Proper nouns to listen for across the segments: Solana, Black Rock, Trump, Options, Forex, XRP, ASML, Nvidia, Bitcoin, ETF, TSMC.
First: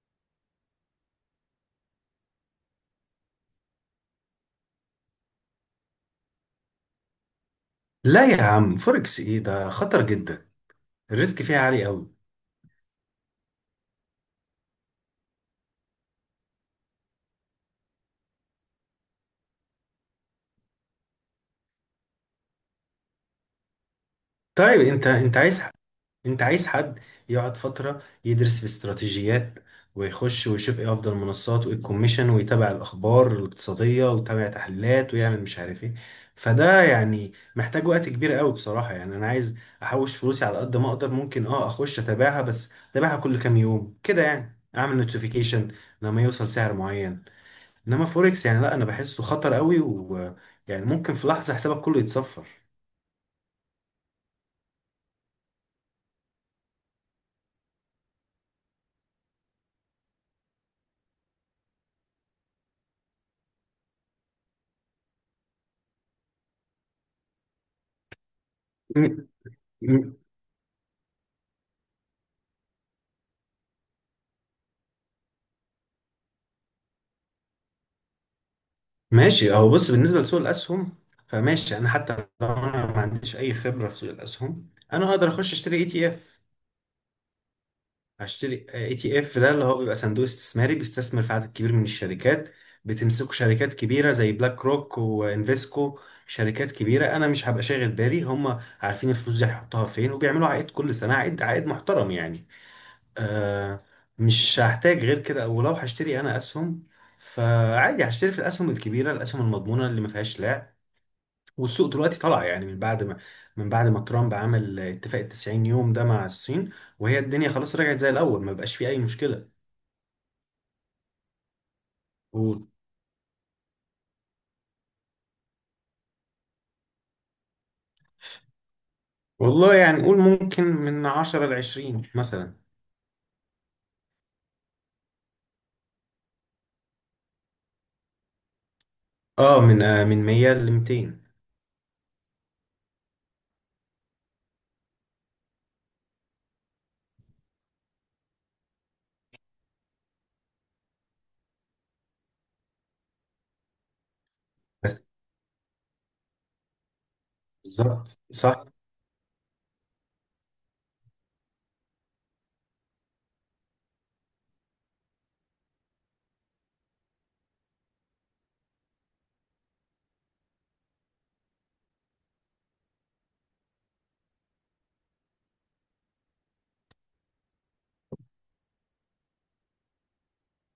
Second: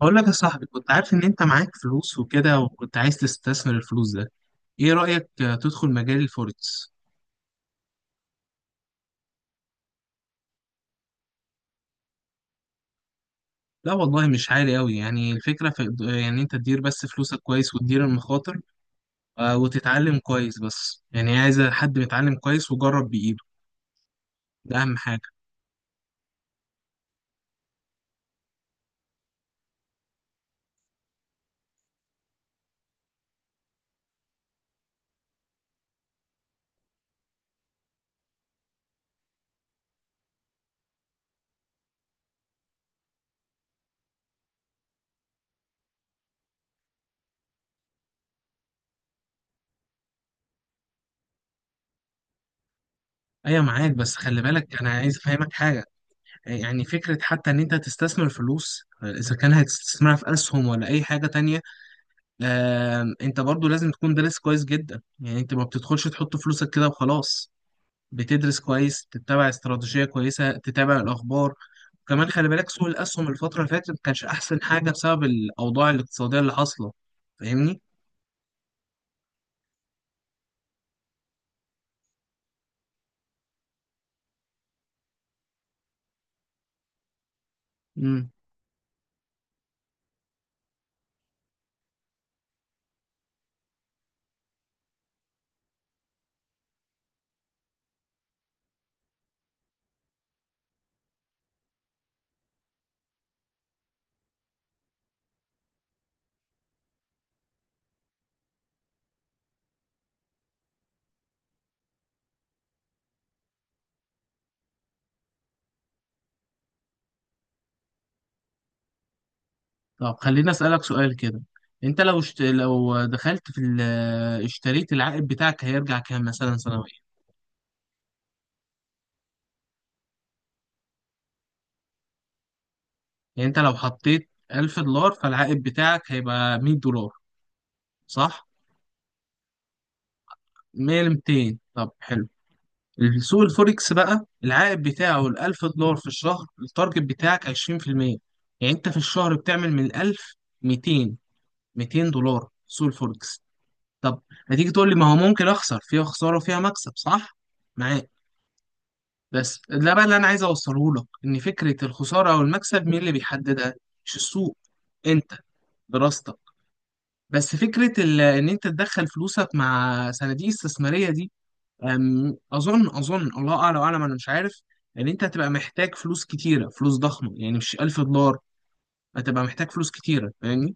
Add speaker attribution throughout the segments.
Speaker 1: بقول لك يا صاحبي كنت عارف ان انت معاك فلوس وكده وكنت عايز تستثمر الفلوس ده. ايه رأيك تدخل مجال الفوركس؟
Speaker 2: لا يا عم، فوركس ايه ده؟ خطر جدا. الريسك فيها عالي قوي.
Speaker 1: لا والله مش عالي قوي، يعني الفكرة في، يعني انت تدير بس فلوسك كويس وتدير المخاطر، وتتعلم كويس، بس يعني عايز حد متعلم كويس وجرب بإيده، ده
Speaker 2: طيب
Speaker 1: اهم حاجة.
Speaker 2: انت عايز حد يقعد فترة يدرس في استراتيجيات، ويخش ويشوف ايه افضل منصات وايه الكوميشن، ويتابع الاخبار الاقتصادية ويتابع تحليلات ويعمل مش عارف ايه. فده يعني محتاج وقت كبير قوي بصراحة، يعني انا عايز احوش فلوسي على قد ما اقدر. ممكن اخش اتابعها، بس اتابعها كل كام يوم كده، يعني اعمل نوتيفيكيشن لما يوصل سعر معين. انما فوركس يعني لا، انا بحسه خطر قوي، ويعني ممكن في لحظه حسابك كله يتصفر.
Speaker 1: ايوه معاك، بس خلي بالك انا عايز افهمك حاجة. يعني فكرة حتى ان انت تستثمر فلوس، اذا كان هتستثمرها في اسهم ولا اي حاجة تانية، انت برضو لازم تكون دارس كويس جدا. يعني انت ما بتدخلش تحط فلوسك كده وخلاص، بتدرس كويس،
Speaker 2: م-
Speaker 1: تتبع استراتيجية
Speaker 2: م-
Speaker 1: كويسة، تتابع الأخبار. وكمان خلي بالك سوق الأسهم الفترة اللي فاتت ما كانش أحسن حاجة بسبب الأوضاع الاقتصادية اللي حاصلة. فاهمني؟
Speaker 2: ماشي اهو، بص، بالنسبه لسوق الاسهم فماشي. انا حتى لو انا ما عنديش اي خبره في سوق الاسهم، انا اقدر اخش اشتري اي تي اف.
Speaker 1: امم.
Speaker 2: اشتري اي تي اف ده اللي هو بيبقى صندوق استثماري بيستثمر في عدد كبير من الشركات. بتمسكه شركات كبيره زي بلاك روك وانفيسكو. شركات كبيره، انا مش هبقى شاغل بالي، هم عارفين الفلوس دي هيحطوها فين، وبيعملوا عائد كل سنه، عائد محترم يعني. آه مش هحتاج غير كده. ولو هشتري انا اسهم، فعادي هشتري في الاسهم الكبيره، الاسهم المضمونه اللي ما فيهاش لعب. والسوق دلوقتي طلع يعني من بعد ما ترامب عمل اتفاق ال 90 يوم ده مع الصين، وهي الدنيا خلاص رجعت زي الاول، ما بقاش فيه اي مشكله.
Speaker 1: طب خليني أسألك سؤال كده. انت لو
Speaker 2: قول؟
Speaker 1: لو دخلت في اشتريت، العائد بتاعك هيرجع كام مثلا سنويا؟
Speaker 2: والله يعني قول ممكن من 10 ل 20 مثلا.
Speaker 1: يعني انت لو حطيت $1000 فالعائد بتاعك هيبقى $100، صح؟
Speaker 2: من 100 ل
Speaker 1: 100 ل
Speaker 2: 200.
Speaker 1: 200، طب حلو. السوق الفوركس بقى العائد بتاعه الألف دولار في الشهر، التارجت بتاعك 20%. يعني أنت في الشهر بتعمل من الألف ميتين ميتين دولار سوق الفوركس. طب، هتيجي تقول لي
Speaker 2: بس
Speaker 1: ما هو ممكن أخسر فيها خسارة وفيها مكسب، صح؟ معاك.
Speaker 2: بالظبط صح.
Speaker 1: بس ده بقى اللي أنا عايز أوصله لك، إن فكرة الخسارة أو المكسب مين اللي بيحددها؟ مش السوق، أنت، دراستك. بس فكرة إن أنت تدخل فلوسك مع صناديق استثمارية دي، اظن الله اعلى واعلم، انا مش عارف ان انت هتبقى محتاج فلوس كتيره، فلوس ضخمه، يعني مش $1000، هتبقى محتاج فلوس كتيره، فاهمني؟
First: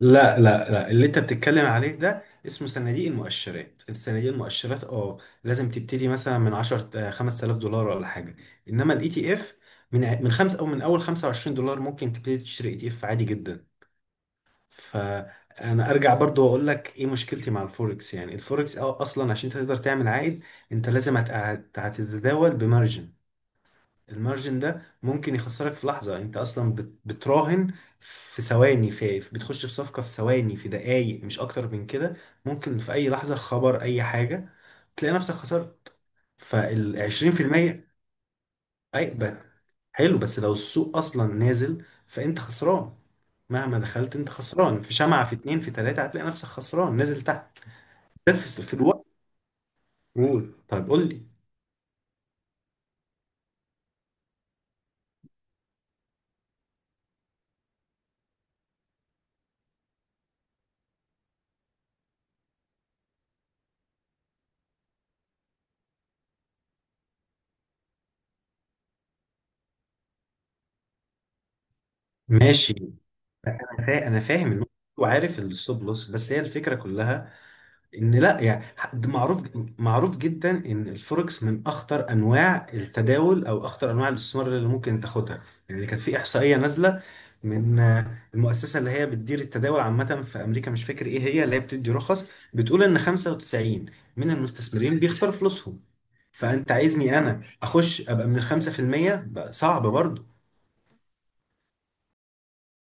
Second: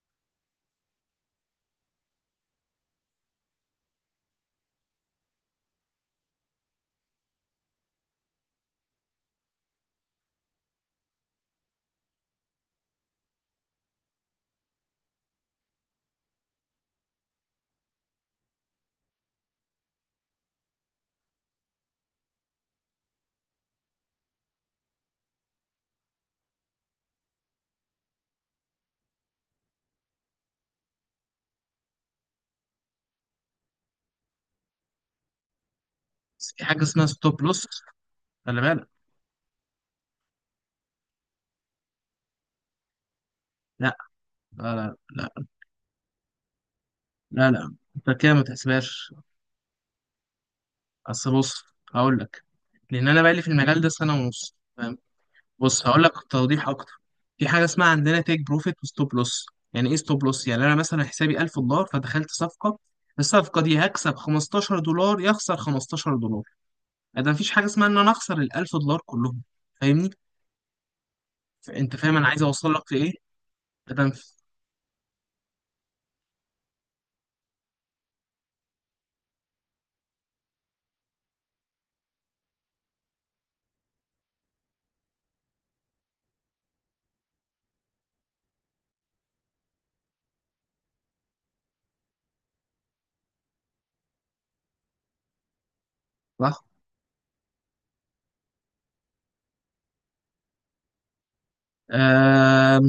Speaker 2: لا لا لا، اللي انت بتتكلم عليه ده اسمه صناديق المؤشرات. الصناديق المؤشرات لازم تبتدي مثلا من 10 5000 دولار ولا حاجه. انما الاي تي اف، من ع- من خمس او من اول 25 دولار ممكن تبتدي تشتري اي تي اف عادي جدا. فانا ارجع برضو واقول لك ايه مشكلتي مع الفوركس. يعني الفوركس اصلا عشان تقدر تعمل عائد، انت لازم هتتداول بمارجن. المارجن ده ممكن يخسرك في لحظة، يعني انت اصلا بتراهن في ثواني، بتخش في صفقة في ثواني، في دقايق مش اكتر من كده. ممكن في اي لحظة، خبر، اي حاجة، تلاقي نفسك خسرت
Speaker 1: بس في حاجه
Speaker 2: فال
Speaker 1: اسمها ستوب لوس،
Speaker 2: 20%.
Speaker 1: خلي بالك.
Speaker 2: اي ب- حلو، بس لو السوق اصلا نازل فانت خسران، مهما
Speaker 1: لا،
Speaker 2: دخلت انت خسران، في
Speaker 1: لا،
Speaker 2: شمعة، في
Speaker 1: لا،
Speaker 2: اتنين، في تلاتة، هتلاقي نفسك خسران نازل
Speaker 1: لا،
Speaker 2: تحت.
Speaker 1: لا، انت
Speaker 2: ده
Speaker 1: كده ما
Speaker 2: في الوقت.
Speaker 1: تحسبهاش.
Speaker 2: قول، طيب قول لي.
Speaker 1: اصل بص هقول لك. لان انا بقالي في المجال ده سنه ونص، فاهم. بص هقول لك توضيح اكتر. في حاجه اسمها عندنا تيك بروفيت وستوب لوس. يعني ايه ستوب لوس؟ يعني انا مثلا حسابي $1000 فدخلت صفقه، الصفقه دي هكسب $15 يخسر $15، ده مفيش حاجه اسمها ان انا اخسر الألف دولار كلهم، فاهمني؟ انت فاهم انا عايز اوصل
Speaker 2: ماشي،
Speaker 1: لك لايه؟
Speaker 2: انا
Speaker 1: ده
Speaker 2: فاهم انا
Speaker 1: مف-
Speaker 2: فاهم النقطة. وعارف الستوب لوس. بس هي الفكرة كلها ان لا يعني، ده معروف. معروف جدا ان الفوركس من اخطر انواع التداول، او اخطر انواع الاستثمار اللي ممكن تاخدها. يعني كانت في احصائيه نازله من المؤسسه اللي هي بتدير التداول عامه في امريكا، مش فاكر ايه هي اللي هي بتدي رخص، بتقول ان 95 من المستثمرين بيخسروا فلوسهم.
Speaker 1: صح.
Speaker 2: فانت عايزني انا اخش ابقى من ال 5%، بقى صعب برضه.
Speaker 1: آم،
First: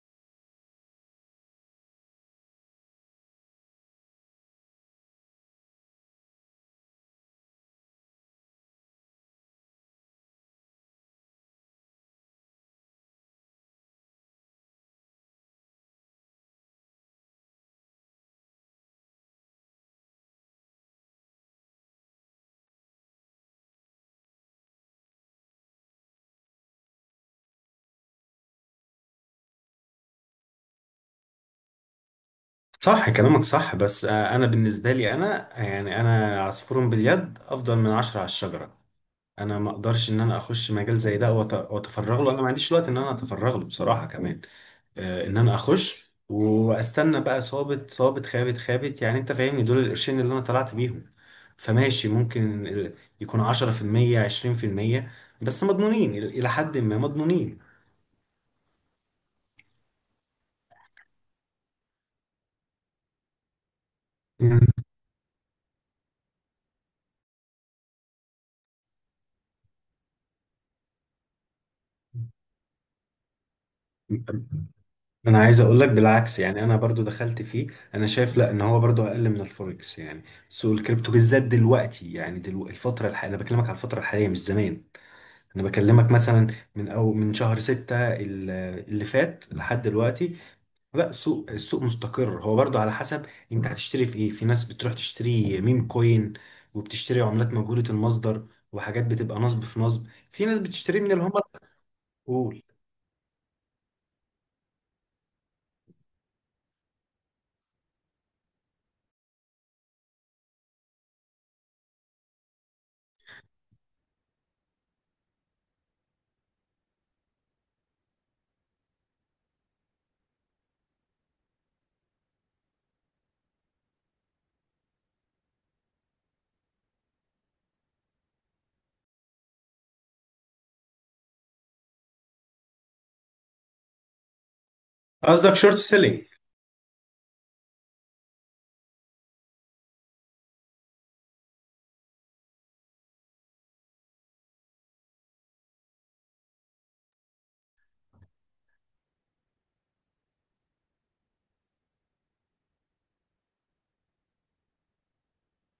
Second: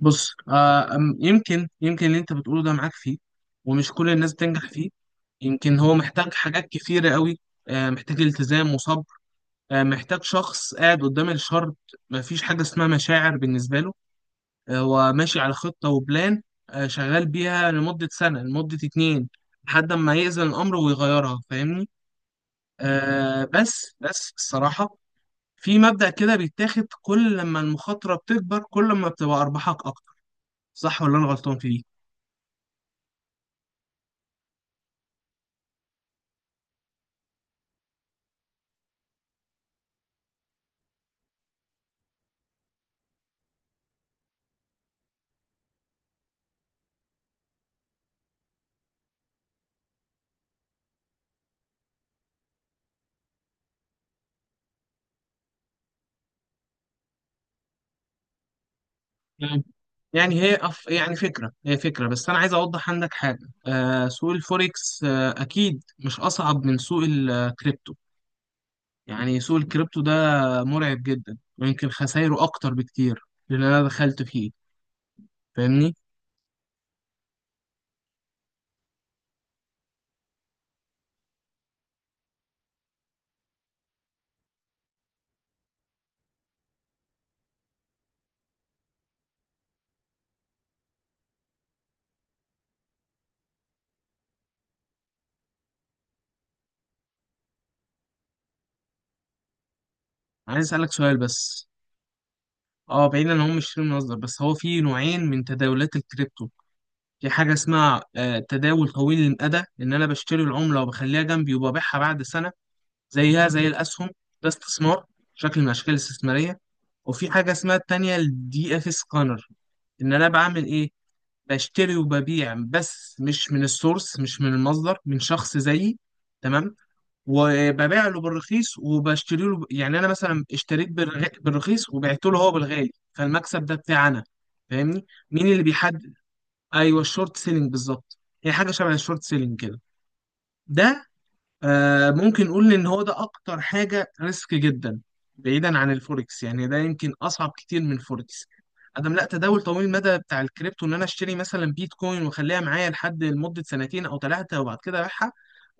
Speaker 1: بص، يمكن اللي انت بتقوله ده معاك فيه، ومش كل الناس بتنجح فيه، يمكن هو محتاج حاجات كتيرة قوي. محتاج التزام وصبر، محتاج شخص قاعد قدام الشر، مفيش حاجة اسمها مشاعر بالنسبة له، هو ماشي على خطة وبلان، شغال بيها لمدة سنة لمدة اتنين لحد ما يأذن الأمر ويغيرها، فاهمني؟ بس الصراحة في مبدأ كده بيتاخد، كل لما المخاطرة بتكبر كل ما بتبقى أرباحك أكتر، صح ولا أنا غلطان في دي؟
Speaker 2: صح، كلامك صح. بس انا بالنسبه لي، انا يعني، انا عصفور باليد افضل من عشرة على الشجره. انا ما اقدرش ان انا اخش مجال زي ده واتفرغ له. انا ما عنديش وقت ان انا اتفرغ له بصراحه كمان. ان انا اخش واستنى بقى صابت صابت خابت خابت يعني. انت فاهمني، دول القرشين اللي انا طلعت بيهم. فماشي، ممكن يكون 10% 20%، بس مضمونين، الى حد ما مضمونين.
Speaker 1: مم. يعني هي يعني فكرة، هي فكرة، بس أنا عايز أوضح عندك حاجة. سوق الفوركس أكيد مش أصعب من سوق الكريبتو. يعني سوق الكريبتو ده مرعب جدا ويمكن
Speaker 2: يعني
Speaker 1: خسايره أكتر بكتير لأن أنا دخلت فيه،
Speaker 2: انا عايز اقول لك
Speaker 1: فاهمني؟
Speaker 2: بالعكس. يعني انا برضو دخلت فيه. انا شايف لا، ان هو برضو اقل من الفوركس يعني. سوق الكريبتو بالذات دلوقتي يعني، دلوقتي الفتره الحاليه، انا بكلمك على الفتره الحاليه مش زمان. انا بكلمك مثلا من شهر ستة اللي فات لحد دلوقتي. لا، السوق مستقر، هو برضو على حسب. انت هتشتري في ايه؟ في ناس بتروح تشتري ميم كوين، وبتشتري عملات مجهولة المصدر وحاجات بتبقى نصب في نصب. في ناس
Speaker 1: عايز أسألك
Speaker 2: بتشتري من
Speaker 1: سؤال
Speaker 2: اللي هم
Speaker 1: بس.
Speaker 2: الأقول.
Speaker 1: أه، بعيدا إن هم مش شيل مصدر، بس هو في نوعين من تداولات الكريبتو. في حاجة اسمها تداول طويل المدى، إن أنا بشتري العملة وبخليها جنبي وببيعها بعد سنة، زيها زي الأسهم، ده استثمار، شكل من الأشكال الاستثمارية. وفي حاجة اسمها التانية الدي اف سكانر، إن أنا بعمل إيه؟ بشتري وببيع، بس مش من السورس، مش من المصدر، من شخص زيي، تمام. وببيع له بالرخيص وبشتري له، يعني أنا مثلا اشتريت بالرخيص وبعت له هو بالغالي، فالمكسب ده بتاعي أنا، فاهمني؟ مين
Speaker 2: قصدك
Speaker 1: اللي
Speaker 2: شورت
Speaker 1: بيحدد؟
Speaker 2: سيلينج؟
Speaker 1: ايوه الشورت سيلينج بالظبط. هي حاجه شبه الشورت سيلينج كده. ده ممكن نقول ان هو ده اكتر حاجه ريسك جدا، بعيدا عن الفوركس، يعني ده يمكن اصعب كتير من الفوركس. ادم لا، تداول طويل المدى بتاع الكريبتو ان انا اشتري مثلا بيتكوين واخليها معايا لحد لمده سنتين او ثلاثه وبعد كده ابيعها،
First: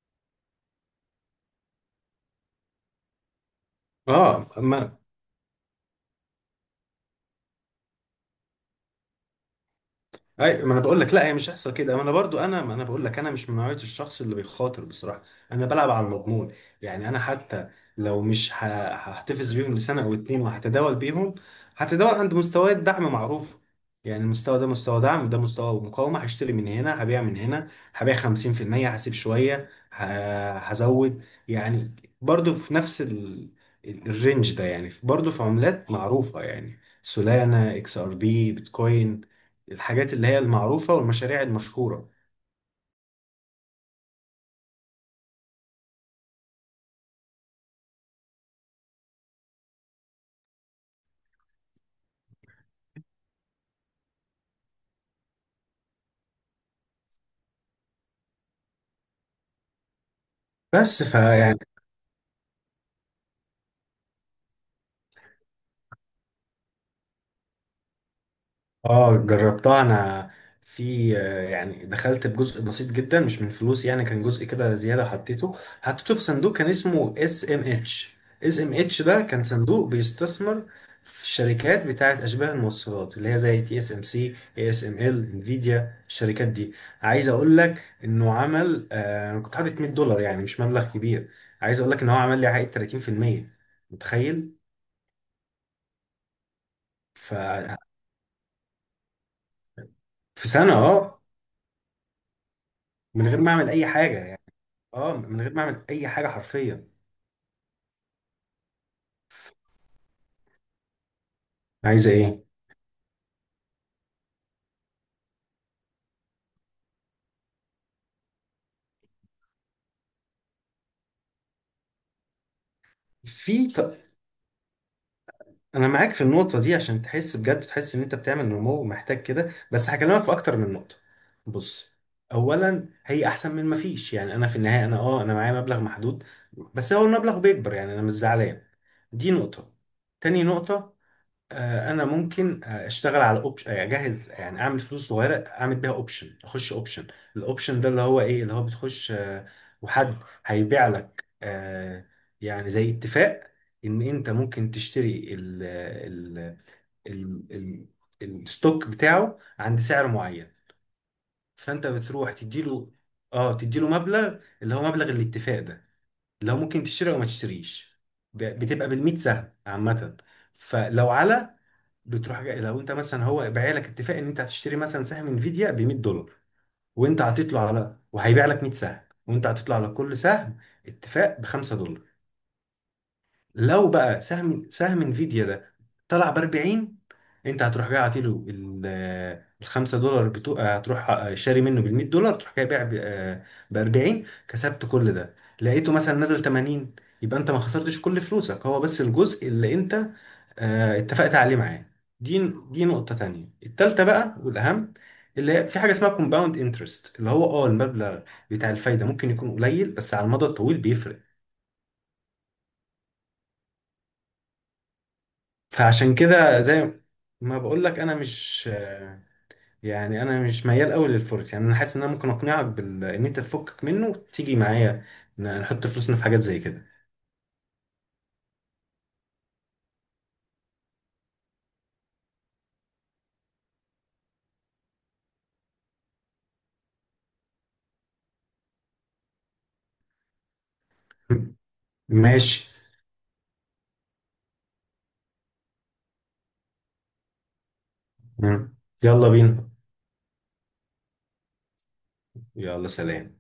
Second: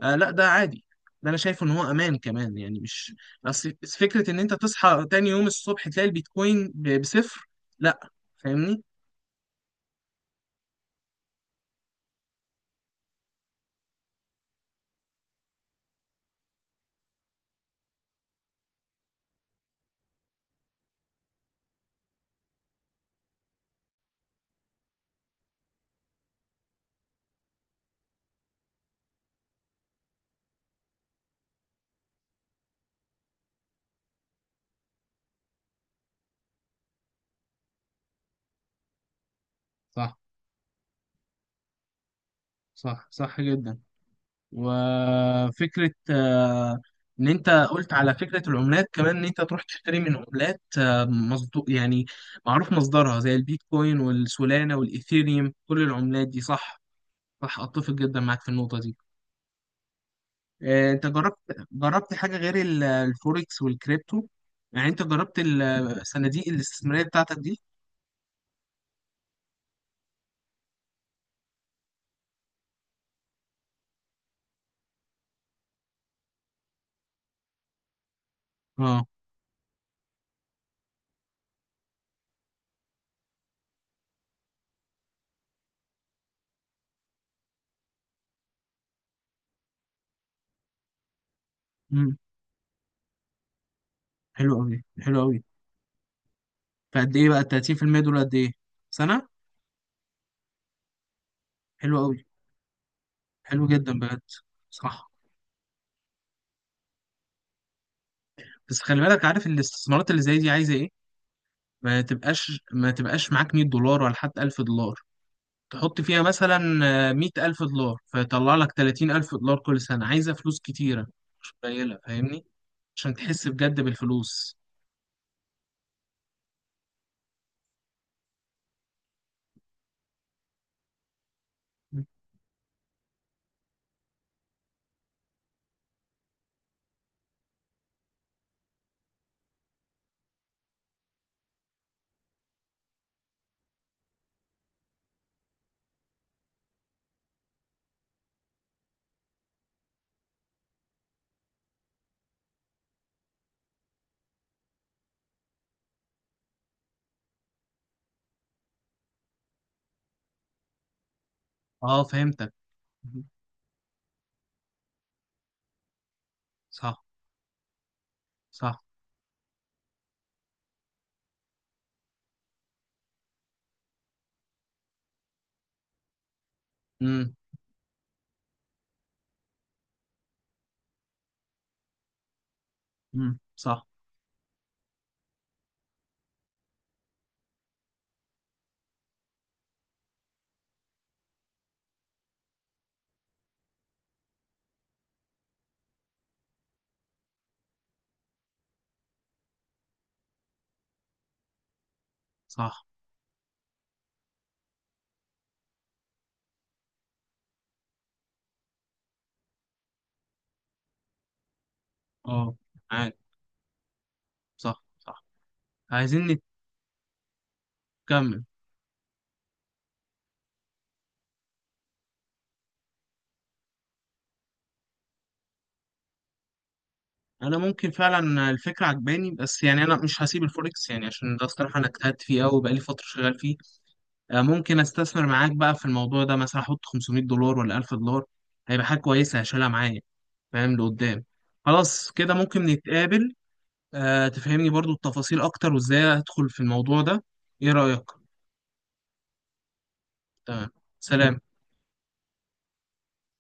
Speaker 1: لا ده عادي، ده انا شايف ان هو امان كمان يعني مش. بس فكره
Speaker 2: اه.
Speaker 1: ان انت تصحى تاني يوم الصبح تلاقي البيتكوين بصفر، لا، فاهمني؟
Speaker 2: اي، ما انا بقول لك لا هي مش هيحصل كده. ما انا برضو انا، ما انا بقول لك انا مش من نوعيه الشخص اللي بيخاطر بصراحه. انا بلعب على المضمون. يعني انا حتى لو مش ه- هحتفظ بيهم لسنه او اتنين وهتداول بيهم. هتداول عند مستويات دعم معروفه. يعني المستوى ده مستوى دعم، ده مستوى مقاومه. هشتري من هنا، هبيع من هنا، هبيع 50%، هسيب شويه، هزود يعني. برضو في نفس ال... الرينج ده يعني. برضو في عملات معروفه يعني، سولانا، اكس ار بي، بيتكوين، الحاجات
Speaker 1: صح،
Speaker 2: اللي هي المعروفة والمشاريع المشهورة.
Speaker 1: صح، صح جدا. وفكرة إن أنت قلت على فكرة العملات كمان، إن أنت تروح تشتري من عملات، يعني معروف مصدرها زي البيتكوين والسولانا والإيثيريوم، كل العملات دي، صح. صح، أتفق جدا معاك في النقطة دي.
Speaker 2: بس
Speaker 1: أنت جربت
Speaker 2: فيعني
Speaker 1: جربت حاجة غير الفوركس والكريبتو؟ يعني أنت جربت الصناديق الاستثمارية بتاعتك دي؟
Speaker 2: اه جربتها انا. في يعني دخلت بجزء بسيط جدا مش من فلوس، يعني كان جزء كده زيادة حطيته. حطيته في صندوق كان اسمه اس ام اتش. اس ام اتش
Speaker 1: أه.
Speaker 2: ده كان صندوق بيستثمر في الشركات بتاعت اشباه الموصلات اللي هي زي تي اس ام سي، اي اس ام ال، انفيديا، الشركات دي. عايز اقول لك انه عمل، انا كنت حاطط 100 دولار يعني، مش مبلغ كبير. عايز اقول لك ان هو
Speaker 1: مم.
Speaker 2: عمل لي عائد 30%، متخيل؟
Speaker 1: حلو أوي، حلو أوي. فقد إيه
Speaker 2: ف
Speaker 1: بقى ال 30% دول؟ قد إيه؟ سنة؟
Speaker 2: في سنة،
Speaker 1: حلو أوي.
Speaker 2: من غير ما
Speaker 1: حلو
Speaker 2: اعمل اي
Speaker 1: جدا
Speaker 2: حاجة
Speaker 1: بجد،
Speaker 2: يعني.
Speaker 1: صح.
Speaker 2: اه من غير ما اعمل اي حاجة حرفيا.
Speaker 1: بس خلي بالك، عارف الاستثمارات اللي زي دي عايزه ايه. ما
Speaker 2: عايزة ايه؟
Speaker 1: تبقاش، ما تبقاش معاك $100 ولا حتى $1000، تحط فيها مثلا $100,000 فيطلع لك $30,000 كل سنه، عايزه فلوس كتيره، مش قليله، فاهمني؟ عشان تحس
Speaker 2: في
Speaker 1: بجد
Speaker 2: ط...
Speaker 1: بالفلوس.
Speaker 2: انا معاك في النقطة دي. عشان تحس بجد، تحس ان انت بتعمل نمو ومحتاج كده، بس هكلمك في اكتر من نقطة. بص، اولا هي احسن من ما فيش. يعني انا في النهاية انا، انا معايا مبلغ محدود، بس هو المبلغ بيكبر، يعني انا مش زعلان. دي نقطة. تاني نقطة، انا ممكن اشتغل على اوبشن اجهز يعني، اعمل فلوس صغيره اعمل بيها اوبشن، اخش اوبشن. الاوبشن ده اللي هو ايه، اللي هو بتخش وحد هيبيع لك، يعني زي اتفاق، ان انت ممكن تشتري ال ال الستوك بتاعه عند سعر معين. فانت
Speaker 1: اه
Speaker 2: بتروح
Speaker 1: فهمتك.
Speaker 2: تديله، اه تديله مبلغ اللي هو مبلغ الاتفاق ده. لو ممكن
Speaker 1: صح
Speaker 2: تشتري او ما تشتريش،
Speaker 1: صح.
Speaker 2: بتبقى بالميت سهم عامه. فلو على، بتروح جاي، لو انت مثلا هو بايع لك اتفاق ان انت هتشتري مثلا سهم انفيديا ب 100 دولار، وانت
Speaker 1: امم.
Speaker 2: هتطلع على، وهيبيع لك 100 سهم، وانت هتطلع على كل سهم اتفاق ب 5 دولار.
Speaker 1: امم. صح
Speaker 2: لو بقى سهم انفيديا ده طلع ب 40، انت هتروح جاي عاطيله ال 5 دولار بتوع، هتروح شاري منه بال 100 دولار، تروح جاي بايع ب 40، كسبت كل ده. لقيته مثلا نزل 80، يبقى انت ما خسرتش كل فلوسك، هو بس الجزء اللي انت اتفقت عليه معاه. دي
Speaker 1: صح.
Speaker 2: نقطة تانية. التالتة بقى والأهم، اللي هي في حاجة اسمها كومباوند انترست، اللي هو المبلغ بتاع الفايدة ممكن يكون قليل بس على المدى الطويل بيفرق.
Speaker 1: اه عارف. صح صح.
Speaker 2: فعشان
Speaker 1: عايزين
Speaker 2: كده زي ما بقول لك انا
Speaker 1: نكمل.
Speaker 2: مش، يعني انا مش ميال قوي للفوركس يعني. انا حاسس ان انا ممكن اقنعك بال... ان انت تفكك منه وتيجي معايا نحط فلوسنا في حاجات زي كده.
Speaker 1: انا ممكن فعلا الفكره عجباني، بس يعني انا مش هسيب الفوركس يعني عشان ده الصراحه انا اجتهدت فيه قوي بقالي فتره شغال فيه. ممكن استثمر معاك بقى في الموضوع ده، مثلا احط $500 ولا $1000، هيبقى حاجه كويسه هشيلها معايا، فاهم لقدام؟ خلاص كده
Speaker 2: ماشي
Speaker 1: ممكن
Speaker 2: خلاص.
Speaker 1: نتقابل. تفهمني برضو التفاصيل اكتر وازاي ادخل في الموضوع ده، ايه رايك؟
Speaker 2: مم. يلا بينا.
Speaker 1: تمام. سلام.
Speaker 2: يلا سلام.